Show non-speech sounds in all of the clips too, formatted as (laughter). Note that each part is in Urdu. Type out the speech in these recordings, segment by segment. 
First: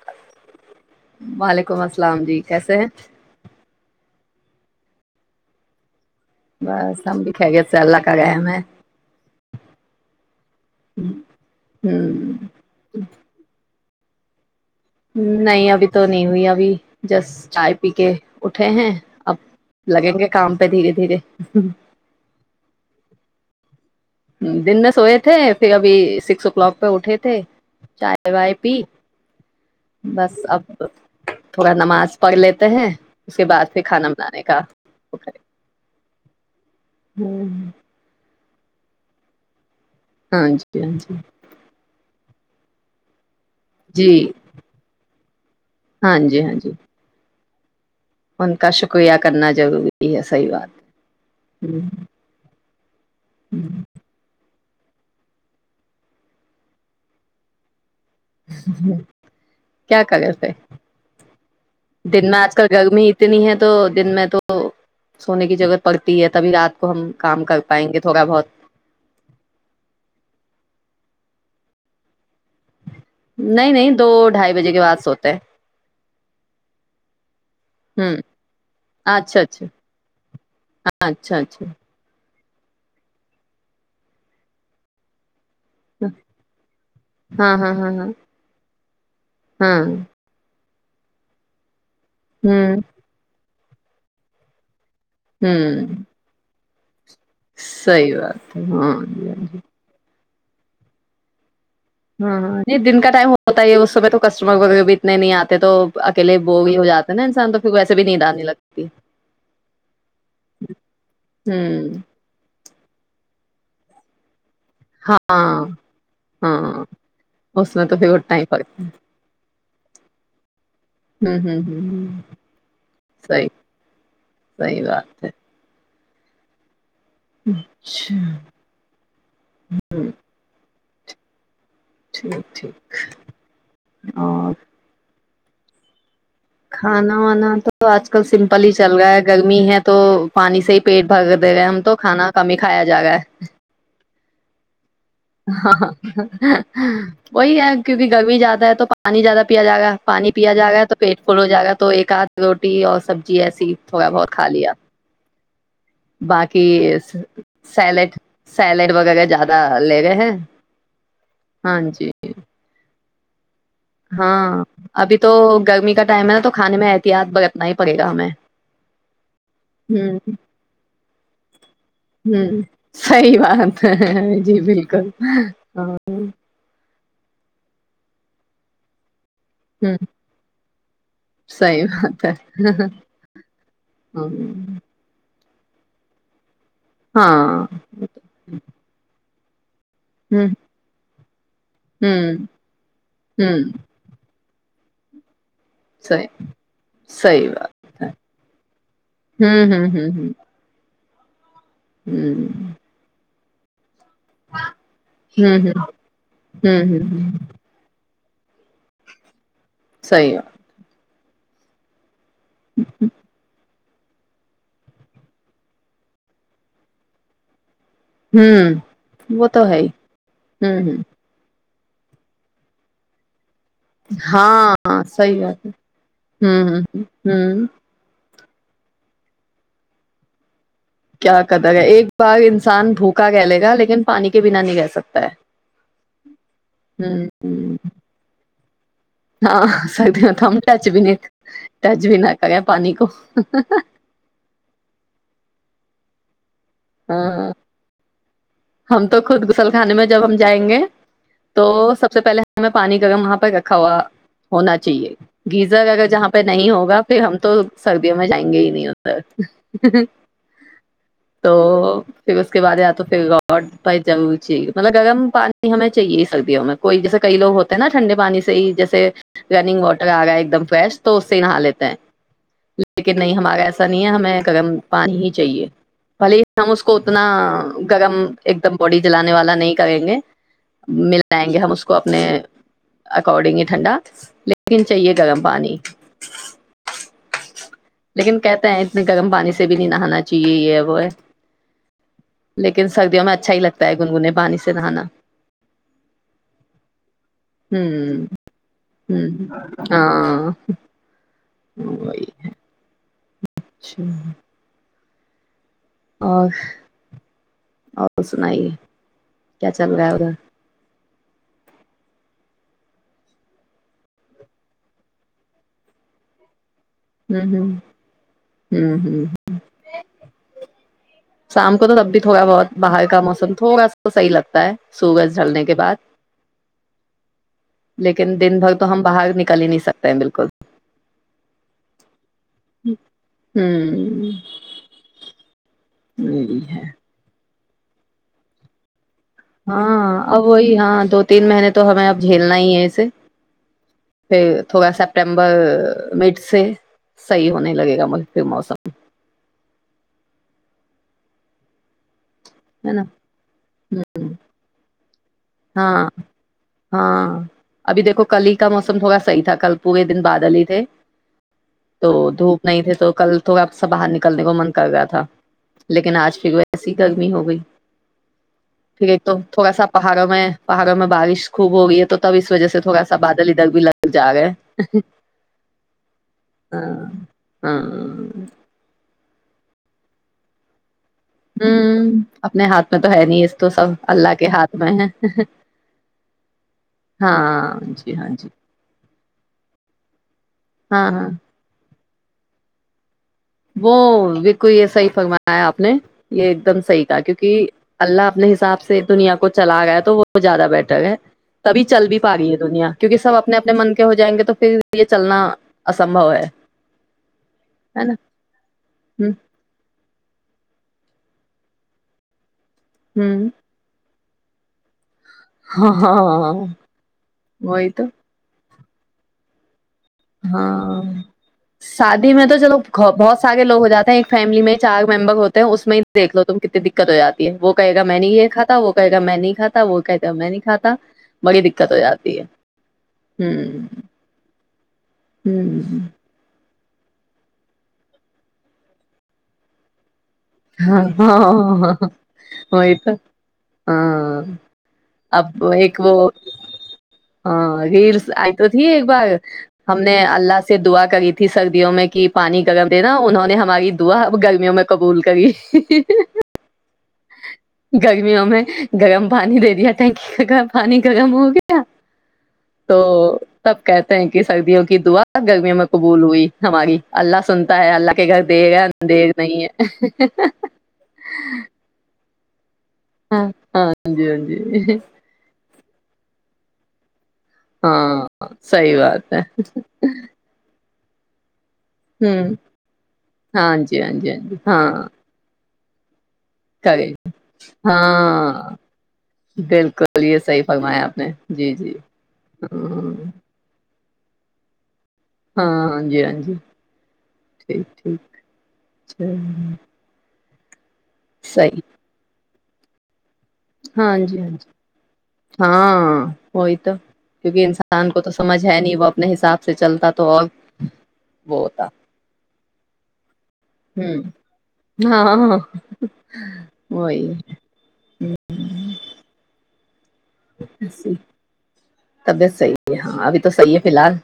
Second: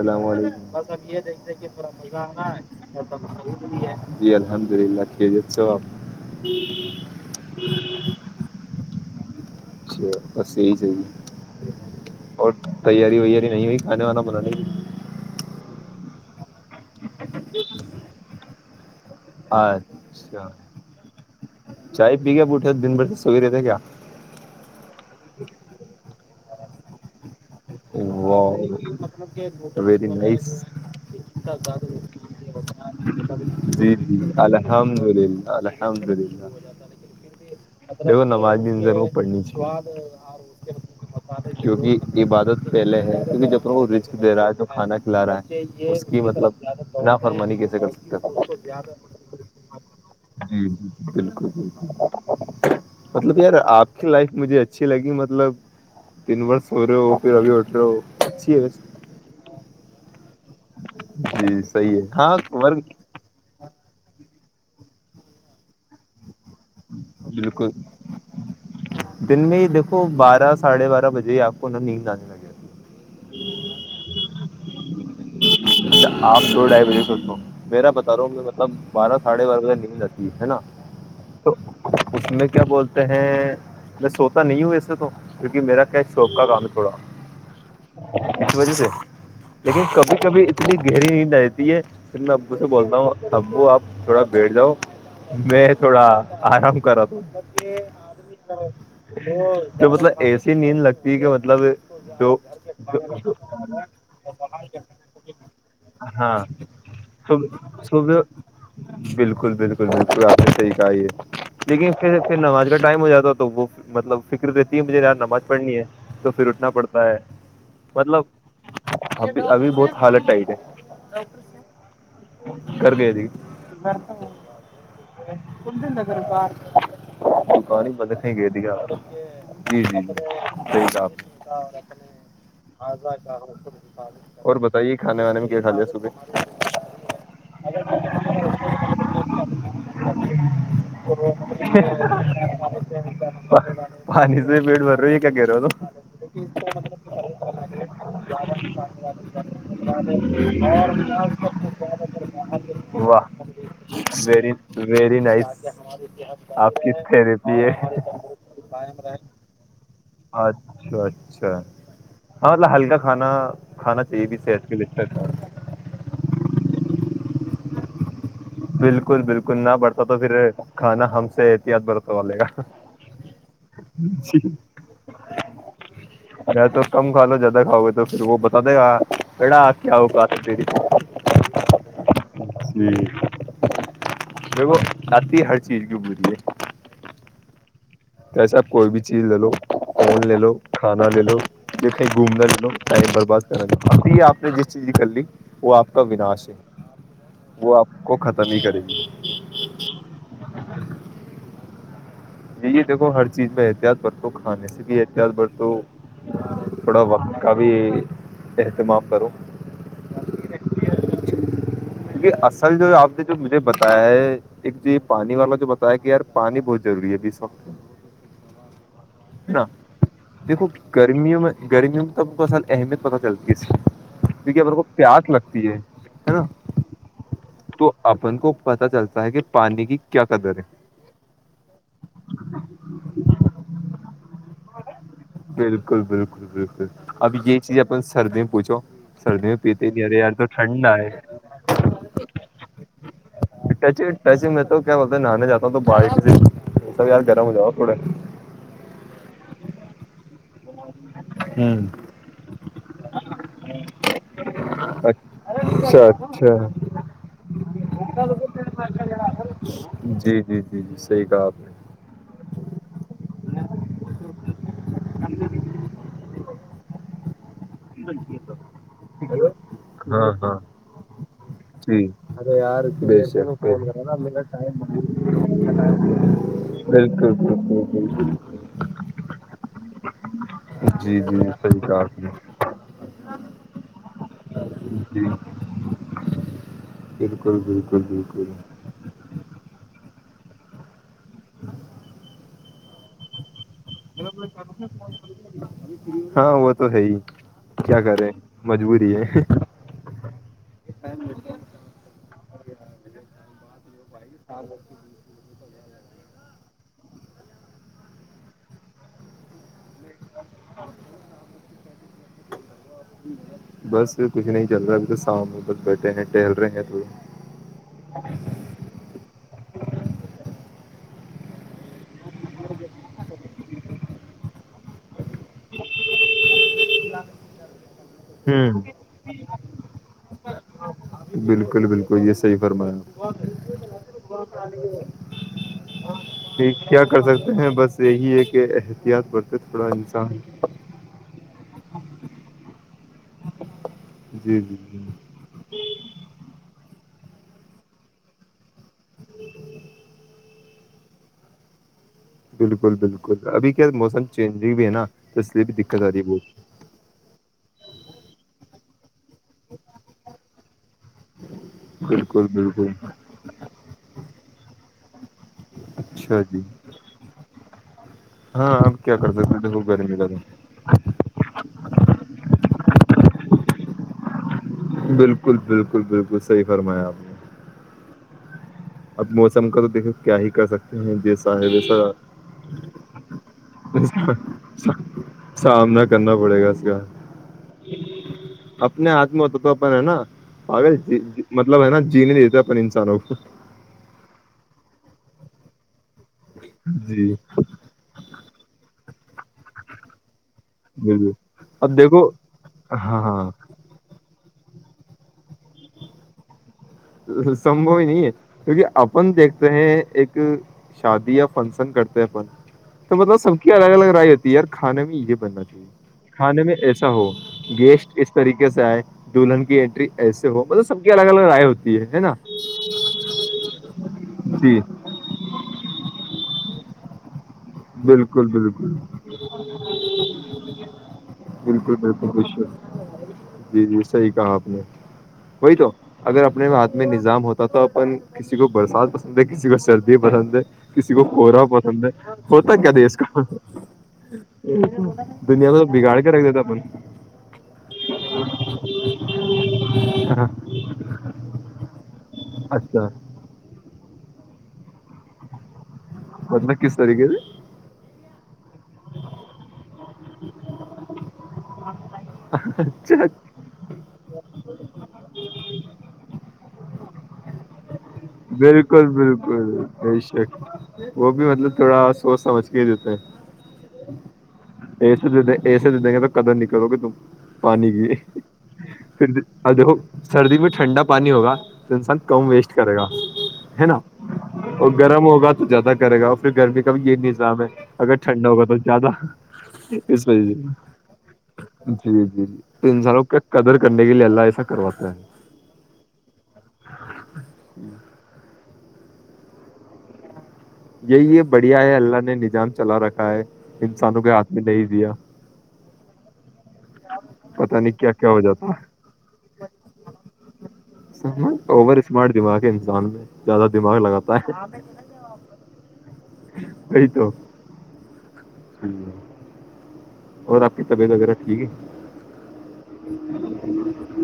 اللام علیکم بس اب یہ دیکھتے کہ وعلیکم تھوڑا مزہ السلام جی آنا ہے کیسے ہیں اور خرید بھی ہے جی الحمد للہ کی جےت سو آاب بس ہم بھیکھہ گئے سے اللہ کا گئے میں اچھا بس یہی چ ہوں اور تیاری وییاری نہیں ہوئی ال و ن بنا نہیں نہیں ابھی تو نہیں ہوئی ابھی جس چائے پی کے ٹھ ہیں اب لگیں گے اچھا کام پہ دھیرے دھیرے چائے پ گا بٹے دن بھرد ویرے ج کیا دن میں سوئے تھے پھر ابھی سکسو کلک پہ اٹھے تھے چائے وائے پی بس اب تھوڑا نماز پڑھ لیتے ہیں اس کے بعد پھر جی کھانا جی بنانے کا الحمد وہ کریں۔ للہ الحمد ہم، للہ نمج زرا پڑنیچ ہاں جی ہاں جی کیہ عبادت پہلے ہے ج تو رسک د جی رہا ہے تو کھان کھلا رہا ہے ے ہاں کہ جی مطلب ہاں جی فر مانی کےسے زدہ م ان کا شکریہ کرنا ضروری ہے صحیح جی جی بالکل بات بکل مطلب یار آ کی لائف مجھے اچ اچھی لگی مطلب تین برس ہو رہے ہو پھر ابھی اٹلو کیا کرے پھر جی صحیح ہے دن میں آج کل ہاںر گرمی اتنی ہے تو دن میں تو سونے کی جگہ پڑتی ہے تبھی رات کو ہم کام کر بالکل پائیں گے تھوڑا بہت دن میں ہی دیکھو بارہ ساڑھے بارہ بجے جی آپ کو نا نیند آنے لگے نہیں نہیں دو ڈھائی بجے کے بعد سوتے ہیں اچھ آپ ڈائی بجے سوچ میرا بتا رہا ہوں مطلب بارہ اچھا ساڑھے بارہ اچھا بجے نکل جاتی ہے ہے نا اچھا تو اچھا اس میں (unintelligible) کیا بولتے ہیں میں سوتا نہیں ہوں ایے تو کیونکہ میرا کیا شوق کا کام ہے تھوڑا ہاں ہاں ہاں ہاں اس وجہ سے ہاں لیکن کبھی کبھی اتنی گہری نہیں رہتی ہے میں ابو سے بولتا ہوں ابو آپ تھوڑا بیٹ جاؤ میں ہوں تھوڑا آرام کر صحیح بات ہے ہاں (inaudible) م آدمی متل (unintelligible) ایسی نیند لگتی کہ مطلب جو ہاں ہاں نہیں دن کا ٹائم ہوتا ہی ہے اس سمے تو کسٹمر وغیرہ بھی اتنے نہیں آتے تو اکیلے ہاں بور ہی ہو جاتے نا انسان تو پھر ویسے بھی نیند آنے لگتی بالکل بالکل بالکل آپ نے صحیح کہئی ہے ہوں لیکن پھر پھر نماز گڑھ ٹائم ہو جاتا تو وہ مطلب فکس تین بجھے یار نماز ہاں پڑھنی ہے تو پھر ہاں اٹھنا پڑتا ہے اس میں تو پھر مطلب اٹھنا ہی پڑتا ہے اب ابھی بہت حالت ٹئی ہوں ہ ہ ہ کر گئے تھی سی سی بات ہے ب پار (inaudible) دکان ہی بندیں گئے دیا جی جی جی (unintelligible) ٹھیک ہے ٹھیک ٹھیک (inaudible) اور بتائیے کہ سنے میںے میں گ کا لیا سب (unintelligible) کھانا وانا تو آج کل سمپل ہی چل رہا ہے گرمی ہے تو پانی سے ہی پیٹ بھر دے گئے ہم تو کھانا کم ہی کھایا جا رہا ہے پانی سے پیٹ ب (unintelligible) ہ وہی ہے کیونکہ گرمی زیادہ ہے تو پانی زیادہ پیا ج جائے گا پانی پیا جائے گا تو پیٹ فل ہو جائے گا تو ایک ہاتھ روٹی اور واہ سبزی ایسی تھوڑا بہت کھا ویری لیا ویری نائس باقی آپ کسریپی ہے سیلیڈ سیلیڈ وغیرہ زیادہ لے رہے ہیں اچھا اچھا ہاں جی ہاں مط ہلکا کھانا کانا چاہیے بھی ہاں صح ابھی تو گرمی کا ٹائم ہے نا تو کھانے میں احتیاط برتنا ہی پڑے گا ہمیں بالکل بالکل نہ برتا تو ہ پھر کھانا ہم سے احتیاط برتا والے ہ گا سی بات ہے جی بالکل ہ یا تو کم کھا لو زیادہ کھؤ گے تو پھر وہ بتا دے گا اا ہ کیا ہوگ آتے ت صحیح بات ہے ہ جوتی ہ چیک بریے ہاں جیسا کوئی بھی چیز لے لو فون لے ہ لو کھانا لے لو جسے ہ گھومنا لوں ائم برباد ہ کرنا آپ نے جس چی جی کلی وہ آپ کا صحیح ونااش ہے صحیح وہ آپ بات ہے کو ختم ہی کرے گی ہوں ہوں ہوں یہ دیکھو ہر چیز میں احتیاط ب تو کھانے سے بھی احتیاط ہوں برت ہ ہوں ہ تھوڑا ہوں ہ وقت ہ کا بھی احتمام کرو صیح ہے کیکہ اصل جو آپ جو میرے ب تا ہے ایک جو یہ پانی والا جو بتایا کہ یار پانی بہت ضروری ہے بی اس وقت ہوں وہ تو ہے ہی ہوں ہ گرمی میں تب بصل اہمیت پتا چلتا ہاں ہ سی بات ہے ہوں ہ ہ ہ پتا چلتا ہے کہ پانی کی کیا قدر ہے کیا کہتا گ ایک بگ انسان بھوکا کہہ لے گا لیکن پانی کے بنا نہیں کہ سکتا ہے بالکل بالکل بالکل ہ اب یہ چیز ہ اپن سردی میں پوچھو سردی میں ہاں پیتے نہیں ارے سکتی یار ہو تو ہم ٹچ ٹھنڈا بھی ہے نہیں ٹچ بھی نہ کریں پانی کو ٹچ ٹچ میں تو کیا بولتے ہیں نہانے جاتا تو بائیس دن سب یار ہاں جرا میں جاؤ پڑے ہم تو خود غسل خانے میں جب ہم جائیں گے ہوں تو سب سے پہلے ہمیں پانی کا اگر وہاں پہ رکھا ہوا ہونا چاہیے گیزر اچھا اگر جہاں پہ اچھا نہیں ہوگا پھر ہم تو سردیوں میں جائیں گے ہی نہیں ادر جی جی جی جی صحیح کہا تو آپ نے پھر اس کے بعد یا تو پھر بڈ پ جا چے مط گ پانی ہمیں چاہیے یہ سب بھی میں کوئی جیس کئی لو ہوتے نا ٹھنڈے پانی سے ہی جیسے رننگ واٹر آ ہاں گیا ایک ہاں دم فریش تو اس سے نہا لیتے ہیں جی لیکن بے نہیں ہمارا شک ایسا نہیں ہے ہمیں گرم پانی ہی چاہیے بھلے ہم اس کو اتنا بالکل بالکل گرم بالکل ایک دم باڈی جلانے والا نہیں کریں گے جی مل جی جائیں گے ہم صحیح اس کو کہا آپ اپنے نے گ ھنڈات لیکن چاہیے جی گرم پانی بالکل بالکل لیکن بالکل کہتے ہیں اتنے گرم پانی سے سے بھی نہیں نہانا چاہیے یہ وہ ہے لیکن س ہ م میں اچھا ہی لگتا پگنگنے پانی سے نہانا ہاں وہ تو ہے ہی ہ کیا کریں مجبوری ہ ہے ہاں وہی ہے اچھا ہاں ب اور اور سنائیے کیا چل رہا ہے اھر ا بس کچھ نہیں چل رہا ہے ابھی تو شام میں بس بیٹھے ہیں ٹہل رہے ہیں تھوڑا ہوں ہ ہوں ہ ہ شام کو تو تب بھی تھوڑا بہت باہر کا موسم تھوڑا سا صحیح لگتا ہے سورج جلنے کے بعد لیکن دن بھر ہ تو ہم باہر نکل ہی نہیں سکتے ہیں بالکل بالکل بالکل تو یہ صحی فرمایا ہوں کیا کر سکتے ہیں بس یہی ہے کہ احتیاط برتیں تھوڑا ہاں انسان اب وہی ہاں دو تین مہینے تو ہمیں اب جھیلنا ہی ہے اسے پھر جی جی تھوڑا جی سپٹمبر مٹ سے صحیح ہونے لگے گا مج پ موسم بالکل ہے نا بالکل ابھی کیا موسم چینج بھی ہے نا تو اس لیے بھی دقت ہاں آ رہی ہے بہت سمبوگ صحی تھا کل پورے دن بادل ہی تھے تو بالکل دھوپ نہیں بالکل تھے تو کل تھڑا آپ سے باہر نکلنے کو من کر گیا تھا تھا لیکن آج اچھا پھر جی وہ ایس کر ہو گئی ہاں آپ ٹھیک ہے کیا ایک کر تو سکتے تھوڑا دیکھو سا گرمی پہاڑوں کا میں تو پہاڑوں میں بارش خوب ہو گئی ہے تو تب اس وجہ سے تھوڑا سا بادل ادھر بھی لگ جا گا (unintelligible) بالکل بالکل بالکل صحی ہاں فرمایا آپ نے ہاں اب موسم کا تو دیکھو کیا ہی کر سکتے جیسا ہے جیسا ہوں اپنے ہاتھ میں تو ہے نہیں اس تو سب اللہ کے ہاتھ میں ہے سامنا کرنا پڑے گا اس کا ہاں جی ہاں جی اپنے ہاتھ میں ہوتا تو اپن ہے نا اگر ہاں ہاں مطلب ہے نا (unintelligible) جینے نہیں دےتا اپنی انسانوں کو (unintelligible) وہ وکو یہ صحیح فرمایا آپ نے (unintelligible) یہ ایک دم صحیح کا جی کیونکہ اللہ اپنے حساب سے دنیا کو چلا گیا تو وہ (unintelligible) وہ زیادہ بیٹر ہے بالکل تبھی اب چل بھی دیکھو پا رہی ہے دنیا کیونکہ ہاں سب ہاں اپنے اپنے من کے ہو جائیں گے تو (unintelligible) پ لیے چلنا اسمبھو ہے (unintelligible) سمبو ہی ہے نا نہیں (unintelligible) کیونکہ ہ اپن دیکھتے ہیں (unintelligible) ایک شادی یا فنکشن کرتے ہیں اپن (unintelligible) تو مطلب ہ سب کی الگ الگ رائےتی دیر خان بھی (unintelligible) بننا چاہیے ہاں ہاں کھانے میں ایسا ہو وہی تو گیسٹ اس طریقے (unintelligible) کیس آئے دلہن کی انینٹری (unintelligible) ایسے ہو مطلب ہاں سب کی الگ الگ رائے ہوتی (unintelligible) شادی میں تو چلو بہت سارے لوگ ہو جاتے ہیں ایک فیملی میں جی چار ممبر ہوتے ہیں اس میں دیک لو تم کت دقت ہو جی (unintelligible) وہ کہے گا میں نہیں بالکل یہ کھا بالکل وہ کہے گا میں نہیں کھاتا وہ کہے گ میں نہیں کھاتا بڑی دقت بالکل ہو بالکل جاتی ہے بالکل ہ جی جی (unintelligible) صحیح کہا آپ نے وہی تو اگر اپنے میں ہات (unintelligible) میں نظام ہوتا تھا اپن کسی کو برسات پسند ہے کسی کو سر (unintelligible) بھی پسند ہے ہاں کسی کو کورا ہاں پسند ہے (unintelligible) وہی تو کا ہاں اب دنیا کو تو ایک وہ بگاڑ کے رکھ دیتا اپن ہاں ریلس آئی تو تھی ایک بار ہم نے اللہ سے دعا کری تھی سرد (unintelligible) میں کہ (unintelligible) پانی گغم اچھا دینا انہوں نے ہماری (unintelligible) ہوا اب گرمیوں میں قبول (unintelligible) ک (unintelligible) پدناکس تاریخ (unintelligible) گرمیوں میں گرم پانی دے دیا (unintelligible) ٹنکی کا کام پانی کا کم ہو گیا (unintelligible) تو اچھا تب کہتے ہیں کہ سردیوں کی دعا گرمیوں میں قبول ہوئی ہماری اللہ سنتا ہے اللہ ک دھا بالکل ان دگ نہیں بالکل ہے بے وہ بھی مطلب تھوڑا تو سا ہاں ہاں ج یہس ج پے د دیں گے تو قدر نکلو گے تم پانی کی ہاں صحیح پھر بات ہے دیکھو سردی میں ٹھنڈا پانی ہوگا تو انسان کم ہوں ویسٹ کرے گا ہاں ہے نا جی ہاں جی ہاں جی اور ہاں گرم ہوگا تو زیادہ پاگاف پھر گرمی کا بھی کرے یہی نظام ہے اگر ٹھنڈا ہوگا ہاں تو زیادہ بالکل اس یہ وجہ صحیح سے فرمایا آپ نے جی جی ہ چڈے گ لی اللہا ایسا کرو ہے ہاں ہاں جی ہاں جی ٹھیک ٹھیک چ یہی یہ بڑھیا ہے اللہ نے نجان چلا رکھا ہے ہاں انسانوں کے جی ہاں ہاتھ میں جی نہیں دیا ہاں وہی تو کیونکہ پتا نہیں انسان کیا کو کیا تو ہو سمجھ جاتا ہے نہیں وہ اپنے حساب سے چلتا تو اور وہ ہوتا اوور اسمارٹ دماغ انسان میں زیادہ دماغ ہ لگاتا ہے ہاں وہئی ہاں ہے طبیعت صحیح ہے ہاں ابھی تو صحی ہے فی الحال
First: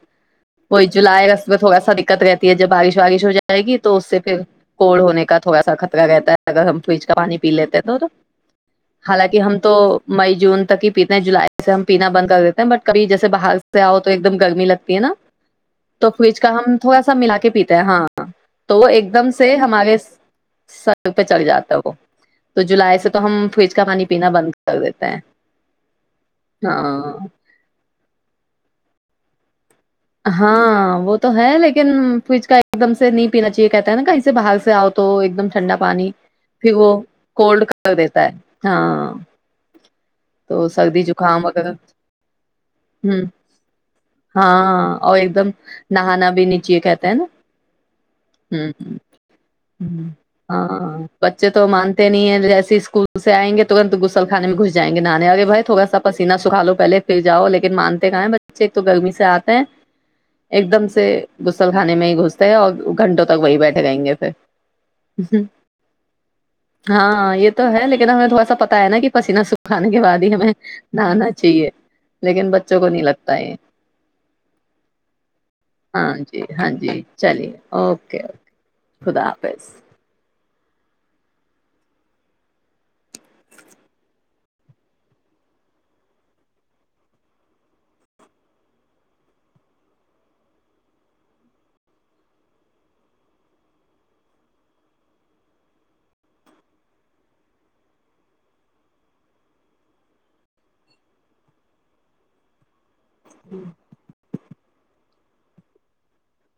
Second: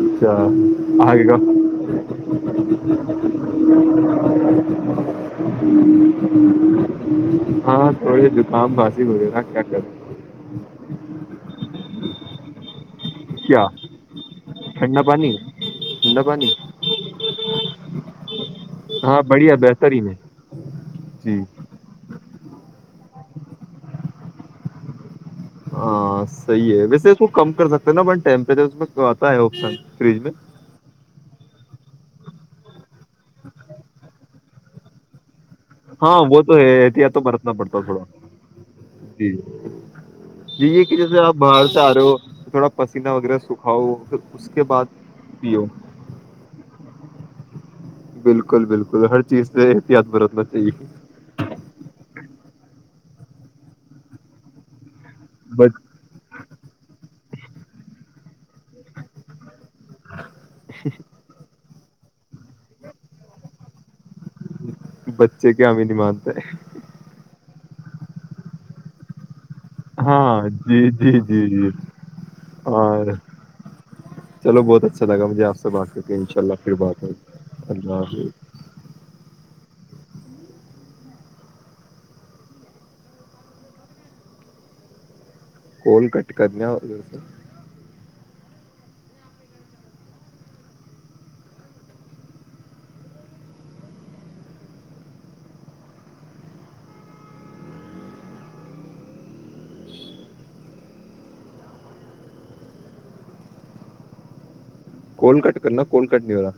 اچھا وہی آگے جولائی کا اگست میں تھوڑا سا دقت رہتی ہے جب بارش وارش ہو جائے گی تو اس سے پھر کوڑ ہونے کا تھوڑا سا خطرہ رہتا ہے اگر ہم فریج کا پانی پی لیتے ہاں ہیں تو تھوڑے زکام کھانسی حالانکہ وغیرہ ہم کیا تو کریں مئی جون تک ہی پیتے ہیں جولائی سے ہم پینا بند کر دیتے ہیں بٹ کب جیس سے باہر کیا سے آؤ تو ایک دم ٹھنڈا نا پانی تو ٹھنڈا فج کا پانی ہم تھوڑا سا ملا کے پیتے ہیں ہاں تو وہ ایک ہاں دم سے بڑھیا ہمارے بہترین ہے سر پہ جی چڑ جاتا ہے وہ تو جولائی سے تو ہم فریج کا پانی پینا بند کر دیتا ہیں ہاں صحیح ہے ویسے ہاں اس کو کم کر سکتے ہیں نا بن ٹیمپریچر اس میں آتا ہے سی ہاں وہ تو ہے لیکن فچ کا ایک دم سے نی پینا چاہیے کہتا ہے نا کہیں سے باہر سے آؤ تو ایک دم ٹھنڈا پانی ہاں وہ تو ہے پھر احتیاط تو برتنا کولڈ پڑتا کر تھوڑا دیتا ہے ہاں جی جی تو یہ کہ سردی جیسے آپ زکام باہر وغیرہ سے آ رہے ہو تھوڑا پسینہ ہوں وغیرہ سکھاؤ پھر اس کے بعد ہاں اور ایک دم پیو نہانا بھی نیچے کہتے ہیں نا ہ بالکل بالکل ہر چیز سے احتیاط ہ برتنا چاہیے ہاں بچے تو مانتے نہیں ہیں جیسے اسکول سے آئ گے ترن گسل خان میں گھس جائیںے نانے آگے بائی بچ تھوڑا سا پینہ سکھا لو پہے پے جاؤ لن مانتے کہیں بس ب ایک تو گرمی سے آتے ہیں ایک دم سے گ ل خانے میں ہی گھستے ہے اور گھنٹوں تک وہی بیٹھے گیں گے بچے کیا ہمیں نہیں مانتے ہاں یہ تو ہے لیکن ہمیں تھوڑاتا ہے نا پسین س کھانے کے بعد ہی ہاں ہمیں جی جی نہانا جی چاہیے جی لیکن بچوں ہاں کو نہیں لگتا یہ چلو بہت اچھا لگا مجھے آپ سے بات کر ہاں کے ان شاء جی اللہ ہاں پھر جی بات ہوی چلیے اللہ اوکے حافظ خدا حافظ کوول کٹ کرنے ہو جی کول کٹ کرنا کول کٹ نہیں ہوا